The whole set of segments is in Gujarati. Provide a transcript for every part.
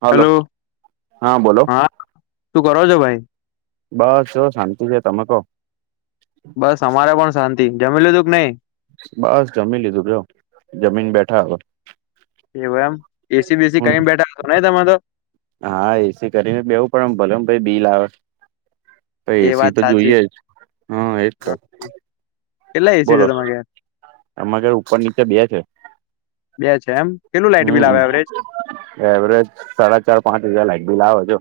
હલો હેલો હા બોલો. તું કરો છો ભાઈ. બસ સો શાંતિ છે તમે કહો. બસ અમારે પણ શાંતિ જમી લીધું કે નહી. બસ જમી લીધું જો જમીન બેઠા હવે. એવ એમ એસી બેસી હું કઈ બેઠા હતો નહિ તમારે તો. હા એસી કરીને બેવું પડે ભલે ભાઈ બિલ આવે. પ એ એસી વાત તો સાચી જોઈએ જ હા એજ તો. કેટલા એસી બોલો છે તમારે ઘેર અમાર ઘરે ઉપર નીચે બે છે. બે છે એમ. કેટલું લાઈટ બિલ હમ આવે એવરેજ એવરેજ સાડા ચાર પાંચ હજાર લાઈટ બીલ આવે જો.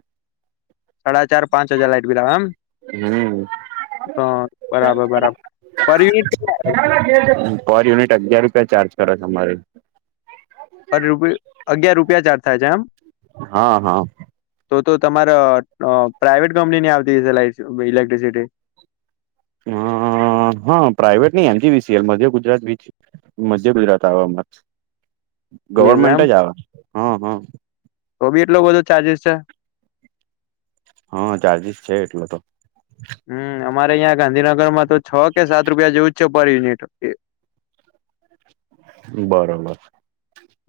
સાડા ચાર પાંચ હજાર લાઈટ બિલ આવે એમ. હમ. હ બરાબર બરાબર પર યુનીટ કેટલા હે. ગ [inaudible] પર યુનિટ અગીયાર રૂપિયા ચાર્જ કરે તમારી. અરે રૂપ અગિયાર રૂપિયા ચાર્જ થાય છે એમ. હા હા. તો તો તમારઅ અ પ્રાઇવેટ કંપની ની આવતી હશે લાઈટ બિલ ઇલેક્ટ્રિસિટી હ હા પ્રાઇવેટ ની એજીવીસીએલ મઘ્ય ગુજરાત બિચ મધ્ય ગુજરાત આવ અમારે. [unintelligible] એમ ગવર્મેન્ટ જ આવે હમ હમ. તો બી એટલું બધો ચાર્જિસ છે. હા ચાર્જિસ છે એટલે તો. હમ અમારે અહિયા ગાંધીનગરમાં તો છ કે સાત રૂપિયા જેવું જ છે પર યુનિટ બરોબર.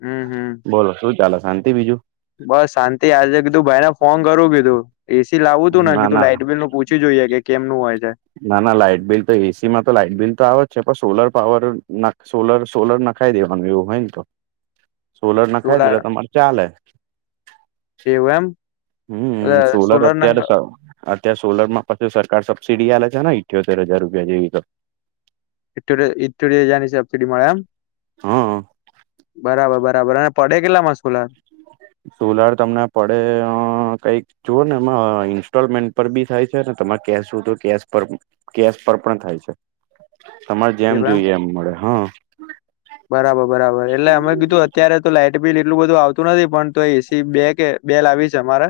હમ હમ બોલો શું ચાલે શાંતિ બીજું. બસ શાંતિ આજે કીધું ભાઈને ફોન કરું કીધું એસી લાવું તું ને ના કીધું ના લાઈટ બિલ નું પૂછ છી જોઈએ કે કેમનું હોય છે. ના, ના લાઈટ બિલ તો એ સી માં તો લાાઈટ બિલ તો આવે જ છે, પણ સોલર પાવર ના સોલર-સોલર ના નખાઈ દેવાનું હોય એવું હોય ને તો, સોલર નાખાઈ સોલાર દેઈ તમારે ચાલે. એવું એમ? હમ્મ, સોલર સોલાર નંગ અત્યારે તો અત્યારે સોલર માં પછી સરકાર સબસસીડી આલે છે ના, ઇઠ્યોતેર હજાર રૂપિયા જેવી તો. ઈઠ્યોતે ઈઠ્યોતેર હજારની સબસીડી મળે એમ? હા બરાબર-બરાબર. અને પડે કેટલાંમાં સોલાર? સોલાર તમને પડે અહ કંઈક જુઓ ને એમાં ઈન્સ્ટોલમેન્ટ પર બી થાય છે, ને તમારે કેશ હોય તો કેશ પર બી. કેશ પર પણ થાય છે, તમારે જેમ જોઈએ એમ મળે, હા. બરાબર-બરાબર. એટલે અમે કીધું અત્યારે તો લાઈટ બિલ એટલું બધું આવતું નથી, પણ તોય એ સી બે કે બે લાવી છે અમારે,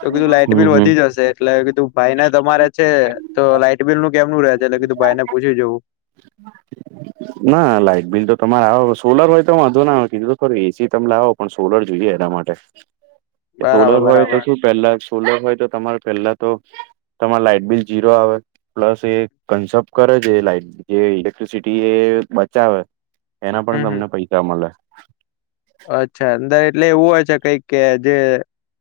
તો કીધું લાઈટ હમ બિલ હમ વધી જશે એટલે કીધું ભાઈ ને તમારે છે, તો લાઈટ બિલ નું કેમનું રહેે છે, એટલે કીધું ભાઈને પૂછી જોવું. [inaudible] ના લાઈટ બિલ તો તમારે આવો, સોલર હોય તો વાંધો ના આવે, કીધું ખરી. એ સી તમ લાવો પણ સોલર જોઈએ એના માટે. [inaudible] કે સોલર હોય તો બરાબર શું પહેલા સોલર હોય તો તમારે પહેલા તો તમારે લાઈટ બિલ જીરો આવે, પ્લસ એ કન્સેપ્ટ કરે છે એ લાઈટ બિલ. જે ઇલેક્ટ્રિસિટી એ બચાવે એના પણ હમ હમ તમને પૈસા મલે. અચ્છા. અંદર એટલે એવું હોય છે કંઈક કે જે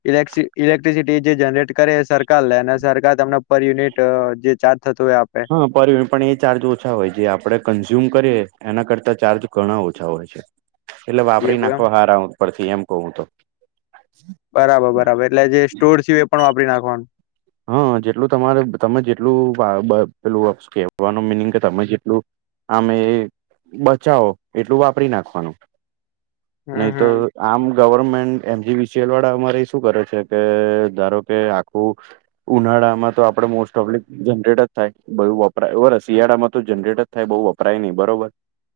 ઇલેકસિ ઇલેક્ટ્રિસિટી જે જનરેટ કરે એ સરકાર લે, અને સરકાર તમને પર યુનિટ જે ચાર્જ થતું હોય આપણે હા પણ, પણ એ ચાર્જ ઓછા હોય, જે આપણે કન્ઝ્યુમ કરીએ એના કરતા ચાર્જ ઘણા ઓછા હોય છે. એટલે વાપરી એવું એમ નાખવા હારા ઉપથી એમ કવ હું તો. બરાબર-બરાબર. એટલે જે સ્ટુર થયું એ પણ વાપરી નાખવાનું? હા. જેટલું તમારે તમે જેટલું [unintelligible] પહેલું કહેવાનું મિનિંગ કે તમે જેટલું આમે બચાવો એટલું વાપરી નાખવાનું, હમ નહીં તો હમ આમ government M G V C L વાળા અમારેય શું કરે છે કે ધારો કે આખું ઉનાળામાં તો આપડે મોસ્ટ ઓફલી જનરેટ જ થાય બધુ, વપરાય [unintelligible] શિયાળામાં તો જનરેટ જ થાય બહુ વપરાય નહીં, બરોબર?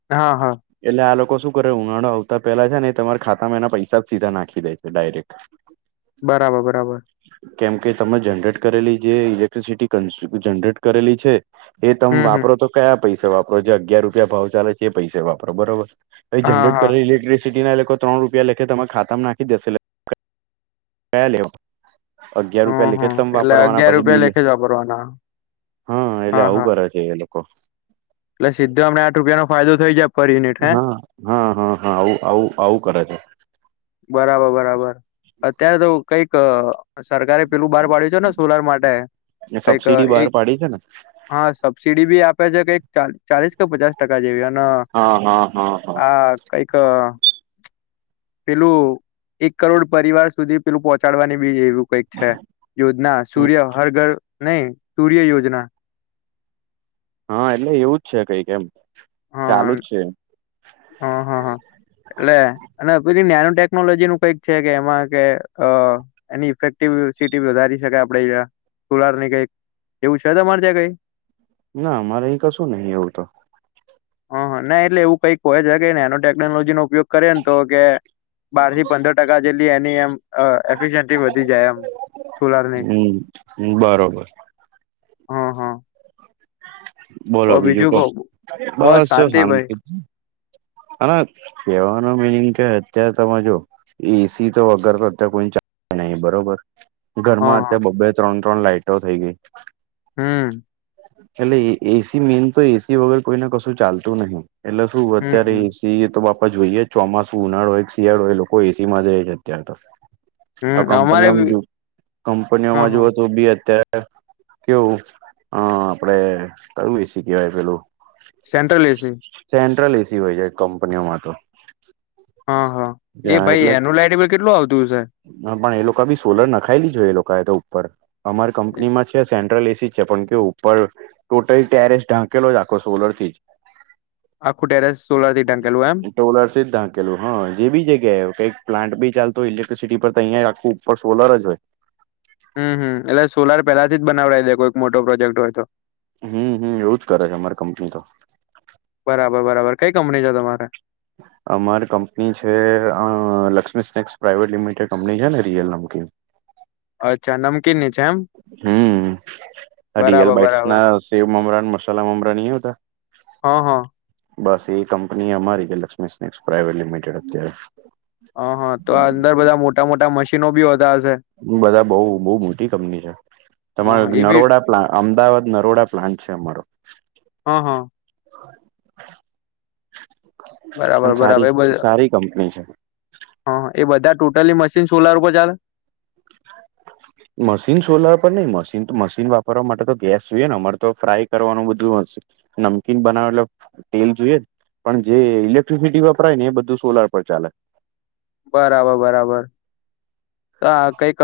હા, હા. એટલે આ લોકો શું કરે ઉનાળો આવતા પહેલા છે ને ઈ તમારા ખાતામાં એના પૈસા જ સીધા નાખી દે છે ડાયરેક્ટ. બરાબર-બરાબર. કેમ કે તમે જનરેટ કરેલી જે ઇલેક્ટ્રિસિટી કસ જનરેટ કરેલી છે એ તમ હમ હમ વાપરો તો કયા પૈસે વાપરો? જે અગિયાર રૂપિયા ભાવ ચાલે છે એ પૈસે વાપરો, બરોબર? એ હા જનરેટ હા કરેલી ઇલેક્ટ્રિસટી ના એ લોકો ત્રણ રૂપિયા લેખે તમે ખાતામાં નાખી દશે [unintelligible] અગિયાર હમ રૂપિયા હમ લેખે, તમ એટલે ફરવાના, અગિયાર પછી રૂપિયા બિલ, લેખે જ વાપરવાના હા એટલે આવું કરે છે એ લોકો. એટલે સીધા આપણને આઠ રૂપિયાનો ફાયદો થઈ જાય. પર યુનિટ હે હા, હા, હા, હા આવું-આવું-આવું કરે છે. બરાબર-બરાબર. અત્યારે તો કંઈક અહ આ સરકારે પહેલું બહાર પાડ્યું છે ને સોલાર માટે, એ કંઈક સબસીડી બહાર એક પાડી છે ને હા સબસિડી બી આપે છે, કંઈક ચા ચાલીસ કે પચાસ ટકા જેવી. અન હા, હા, હા, હા. આ કંઈક પેલું એક કરોડ પરિવાર સુધી પહેલું પહોંચાડવાની [unintelligible] કંઈક છે, યોજના હમ સૂર્ય હર ઘર નહીં, સૂર્ય યોજના. હા એટલે એવું જ છે કંઈક એમ. હા ચાલુ જ છે. હા હા હા એટલે અને પે નાનું ટેકનોલોજી નું કઈક છે કે એમાં કે અ એની ઇફેક્ટિવ સિટી વધારી શકાય આપડેં કોલાર ની કઈક એવું છે તમારે ત્યાં કઈ ના અમારે અહીં કશું નહી એવું તો હ હા ના એટલે એવું કઈક કોય છે કે ને એનો ટેકનોલોજી નો ઉપયોગ કરે ને તો કે બાર થી પંદર ટકા જેટલી એની એમ એફિ વધી જાય એમ સોલારની હમ્મ બરોબર હા હા કો બીજું કહ બસ શાંતિ ભાઈ હ કેવાનું મિનિંગ કે અત્યારે ત જો એસી તો વગર તો અત્યારે કોઈ ચાલ નહી બરોબર હા ઘરમાં હા અત્યારે બબે ત્રણ ત્રણ લાાઈટો થઈ ગઈ. હમ્મ એટલે એ એસી મેન તો એસી વગર કોઈને કશું ચાલતું નહિ એટલે શું હમ અત્યારે હમ એસી એ તો બાપા જોઈએ ચોમાસું ઉનાળોય શિયાળો હોય લોકો એસી માં જાય છે અત્યાર તો આ હમ અમારે બી કંપની હા કંપનીઓમાં હા જુઓ તો બી અત્યારે કેવું અ આપડે કયુ એસી કેવાય પેલું સેન્ટ્રલ એસી સેન્ટ્રલ એસી હોય છેાય કંપનીઓમાં તો હા હા એ ભાઈ એનું લાઈટબલ કેટલું આવતું છે. હ પણ એ લોકો બી સોલર ન નાખાયલીી જો એ લોકો એ તો ઉપર અમારી કંપની માં છે સેન્ટ્રલ એસી છે પણ કે ઉપર ટોટલ ટેરેસ ઢાંકેલો જ આખો સોલર થી જ. આખું ટેરેસ સોલર થી ઢંકેલું એમ ટોલર જલું હ જે બી જગ્યા એ કઈક પ્લાન્ટ ભી ચાલતો ઇ સિટી પર અહીંયા આખ ઉપર સોલર જ હોય હમ હમ એટલે સોલાર પેલાથી જ બનાવઈ દે કોઈક મોટો પ્રોજેક્ટ હોય તો. હમ્મ હમ્મ એવું જ કરે છે અમારી કંપની તો. બરાબર બરાબર કઈ કંપની છે તમારે અમારી કંપની છે Lakshmi snacks private limited company છે ને રિયલ નમકીન અચ્છા નમકીન હમ્મ રિયલ બરાબર બાઈટ્સ બરાબર ના સેવ મમરાન મસાલા મમરા ની આવતા હા હા બસ એ કંપની અમારી કે લક્ષ્મી સ્નેક્સ પ્રાઇવેટ લિમિટેડ અત્યારે હ હા તો આ અંદર બધા મોટા મોટા મશીનો બી હોતા હશે બધા બઉ બહુ મોટી કંપની છે હા તમારે હા એ બી નરોડા અમદાવાદ નરોડા પ્લાન છે અમારો હા હા બરાબર અને સારી બરાબર એ બધા સારી કંપની છે. હા એ બધા ટોટલી મશીન સોલાર ઉપર ચાલે મશીન સોલર પર નહી મશીન મશીન વાપરવા માટે તો ગેસ જોઈએ ને અમારે તો ફ્રાય કરવાનું બધું નમકીન બનાવેલ તેલ જોઈએ પણ જે ઇલેક્ટ્રિસિટી વપરાય ને એ બધું સોલાર પર ચાલે બરાબર બરાબર તો કઈક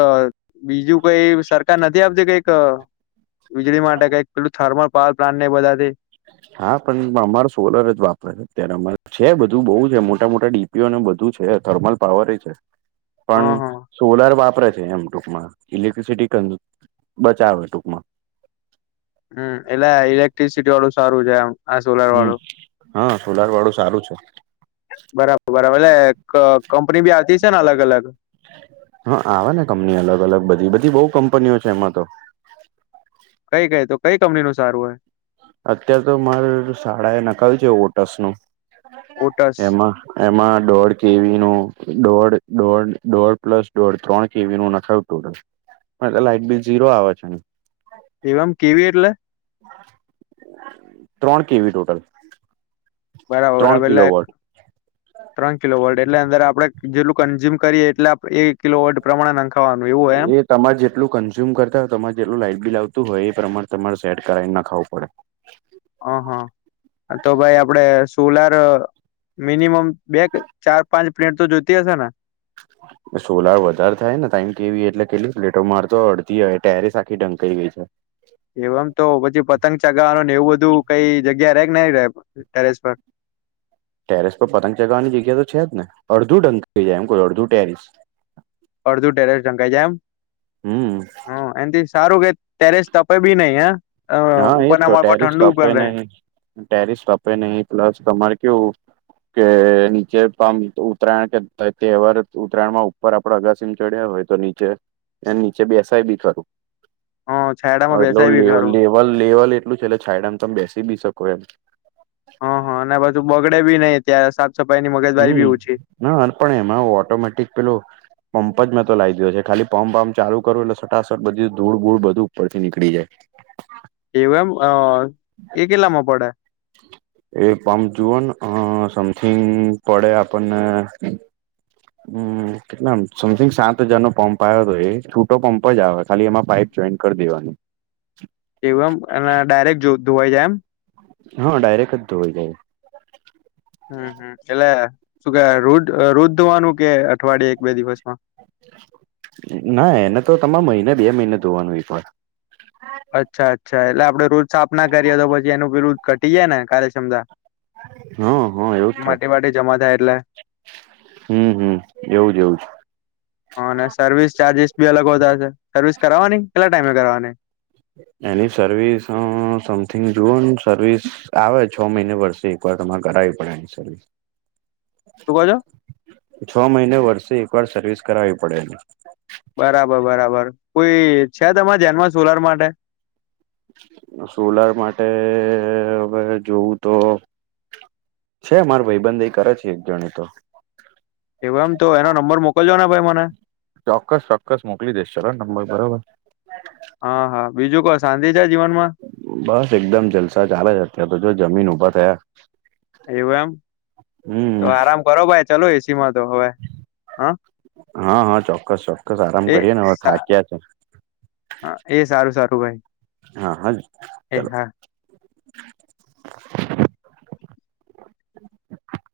બીજું કઈ સરકાર નથી આપતી કઈક વીજળી માટે કઈક પેલું થર્મલ પાવર પ્લાન્ટ નઈ બધાથી હા પણ અમારો સોલર જ વાપરે અત્યારે અમારે છે બધું બહુ છે મોટા મોટા ડીપ બધું છે થર્મલ પાવર એ છે. પણ હા હા સોલાર વાપરે છે એમ ટૂંકમાં ઇલેક્ટ્રિસિટી બચાવ ટૂંકમાં હમ્મ એટલે ઇલેક્ટ્રિસિટી વાળું સારું છે આમ આ સોલાર હમ વાળું હા સોલાર વાળું સારું છે બરાબર બરાબર એટલે કંપની બી આવતી છે ને અલગ અલગ હા આવે ને કંપની અલગ અલગ બધી બધી બહુ કંપનીઓ છે એમાં તો કઈ કઈ તો કઈ કંપનીનું સારું હોય અત્ય્યારે તો મારે સાળા એ નાખ્યું છે ઓટસ નું ઓટસ એમાં એમાં દોઢ કેવી નું દોઢ દોઢ દોઢ પ્લસ દોઢ ત્રણ કેવી નું નાખાવ લ પણ એટલે લાઈટ બિલ ઝીરો આવે છે એમ કેવી એટલે ત્રણ કેવી ટોટલ બરાબર ત્રણ બરાબર કિલો વોટ એટલે ત્રણ કિલો વોડ એટલે અંદર આપડણે જેટલું કન્ઝ્યુમ કરીએ એટલે એક કિલો વોડ પ્રમાણે નખાવાનું એવું હોય એમ એ તમારે જેટલું કન્ઝ્યુમ કરતા હોય તમારે જેટલું લાઈટ બિલ આવતું હોય એ પ્રમાણે તમારે સેટ કરાવીને નાખાવું પડે હ હા તો ભાઈ આપડે સોલાર મિનિમમ બે ચાર પાંચ પ્લેન્ટ તો જોતી હશે ને [inaudible] સોલાર વધારે થાય ને ટાઈમ કેવી એટલે કેટલી પ્લેટો માર તો અડધ હોય ટેરસ આખી ઢંકાઈ ગઈ છે એવમ તો પછી પતંગ ચગાવવાનો ને એવું બધું કઈ જગ્યા ર કે ન ટેરેસ પર ટેરસ પર પતંગ ચગાવવાની જગ્યા તો છે જ ને અડધું ઢં જાય એમ કો અડધું ટેરિસ અડધુ ટેરેસ ઢકાઈ જાય એમ હમ હ એથી સારું કે ટેરેસ તપે બી નઈ હ. હા એજ તો ટેરિસ તપે નહીિ ટેરિસ તપે નહિ પ્લસ તમારે કેવું. કે નીચે પામ ઉત્તરાયણ કે તહેવાર ઉત્તરાયણમાં ઉપર. અગાસી માં ચડ્યા હોય તો નીચે એ નીચે બેસાય બી ખરું હ છાયડામાં એટલે બેસાય બી ખરું લેવલ લેવલ એટલું છે એટલે છાયડામાં તમે બેસી બી શકો એમ. હ હા અને પાછું બગડે બી નઈ ત્યારે સાફ સફાઈ ની મગજબારી હમ બી ઓછી. ના પણ એમાં ઓટોમેટિક પેલું. પંપ જ મેં તો લીધયો છે ખાલી પંપંપ ચાલુ કરું એટલે સટાસટ બધું ધૂળ ધૂળ બધું ઉપરથી નીકળી જાય. હા. એમ એ કેટલામાં પડે. એ પમ્પ જુઓ ને સમથીિંગ પડે આપણને. હમ કેટલામ સમથિંગ સાત હજાર નો પંપ આવ્યો હતો એ છૂટો પંપ જ આવે ખાલી એમાં પાઈપ. જોઈન કરી દેવાનું. એવું એમ ડાયરેક્ટ ધોવાઈ જાય એમ. હા ડાયરેક્ટ જ ધોવાઈ જાય. હમ હ એટલે શું કે રોજ ધવાનું કે અઠવાડિયે એક બે દિવસમાં. ના એને તો તમારે મહિને બે મહિને ધોવાનું હો પણ. અચ્છા અચ્છા એટલે આપડે રુજ સ્થાપના કરીએ તો પછી એનું બીુધ ઘટી જાય ને કાર્યક્ષમતા હા હા એવુંજ થાય. માટે માટે જમા થાય એટલે હમ હમ એવું જ એવું જ હ અને સર્વિસ ચાર્જિસ બી અલગ હોતા હશે સર્વિસ કરાવવાની કેટલા ટાઈમે કરવાની. એની સર્વિસ સમથિંગ જુઓ ને સર્વિસ આવે છ મહિને વર્ષે ઉપર તમારે કરાવવી પડે એ. શું કહો છો છ મહિને વર્ષે એક વાર સર્વિસ કરાવવી પડે બરાબર બરાબર કોઈ છે તમારા ધ્યાનમાં સોલર માટે. સોલાર માટે હવે જોવું તો. છે માર ભાઈબંધ એ કરે છે એક જણ ઈતો. એવ એમતો એનો નંબર મોકલજો ને ભાઈ મને. ચોક્કસ ચોક્કસ મોકલી દેસ નંબર બરોબર. હા હા બીજું કો શાંતિ છે જીવનમાં. બસ એકદમ જલસા ચાલે છે અત્ય્યારે તો જો જમીન ઊભા થયા. એવું એમ તો હમ આરામ કરો ભાઈ ચાલ એસીમાં તો હવે. હા હા હા ચોક્કસ ચોક્કસ આરામ એ કરીએે ને હવે થાક્યા છે. હા એ સારું સારું ભાઈ. હા હ એ ચાલો. હા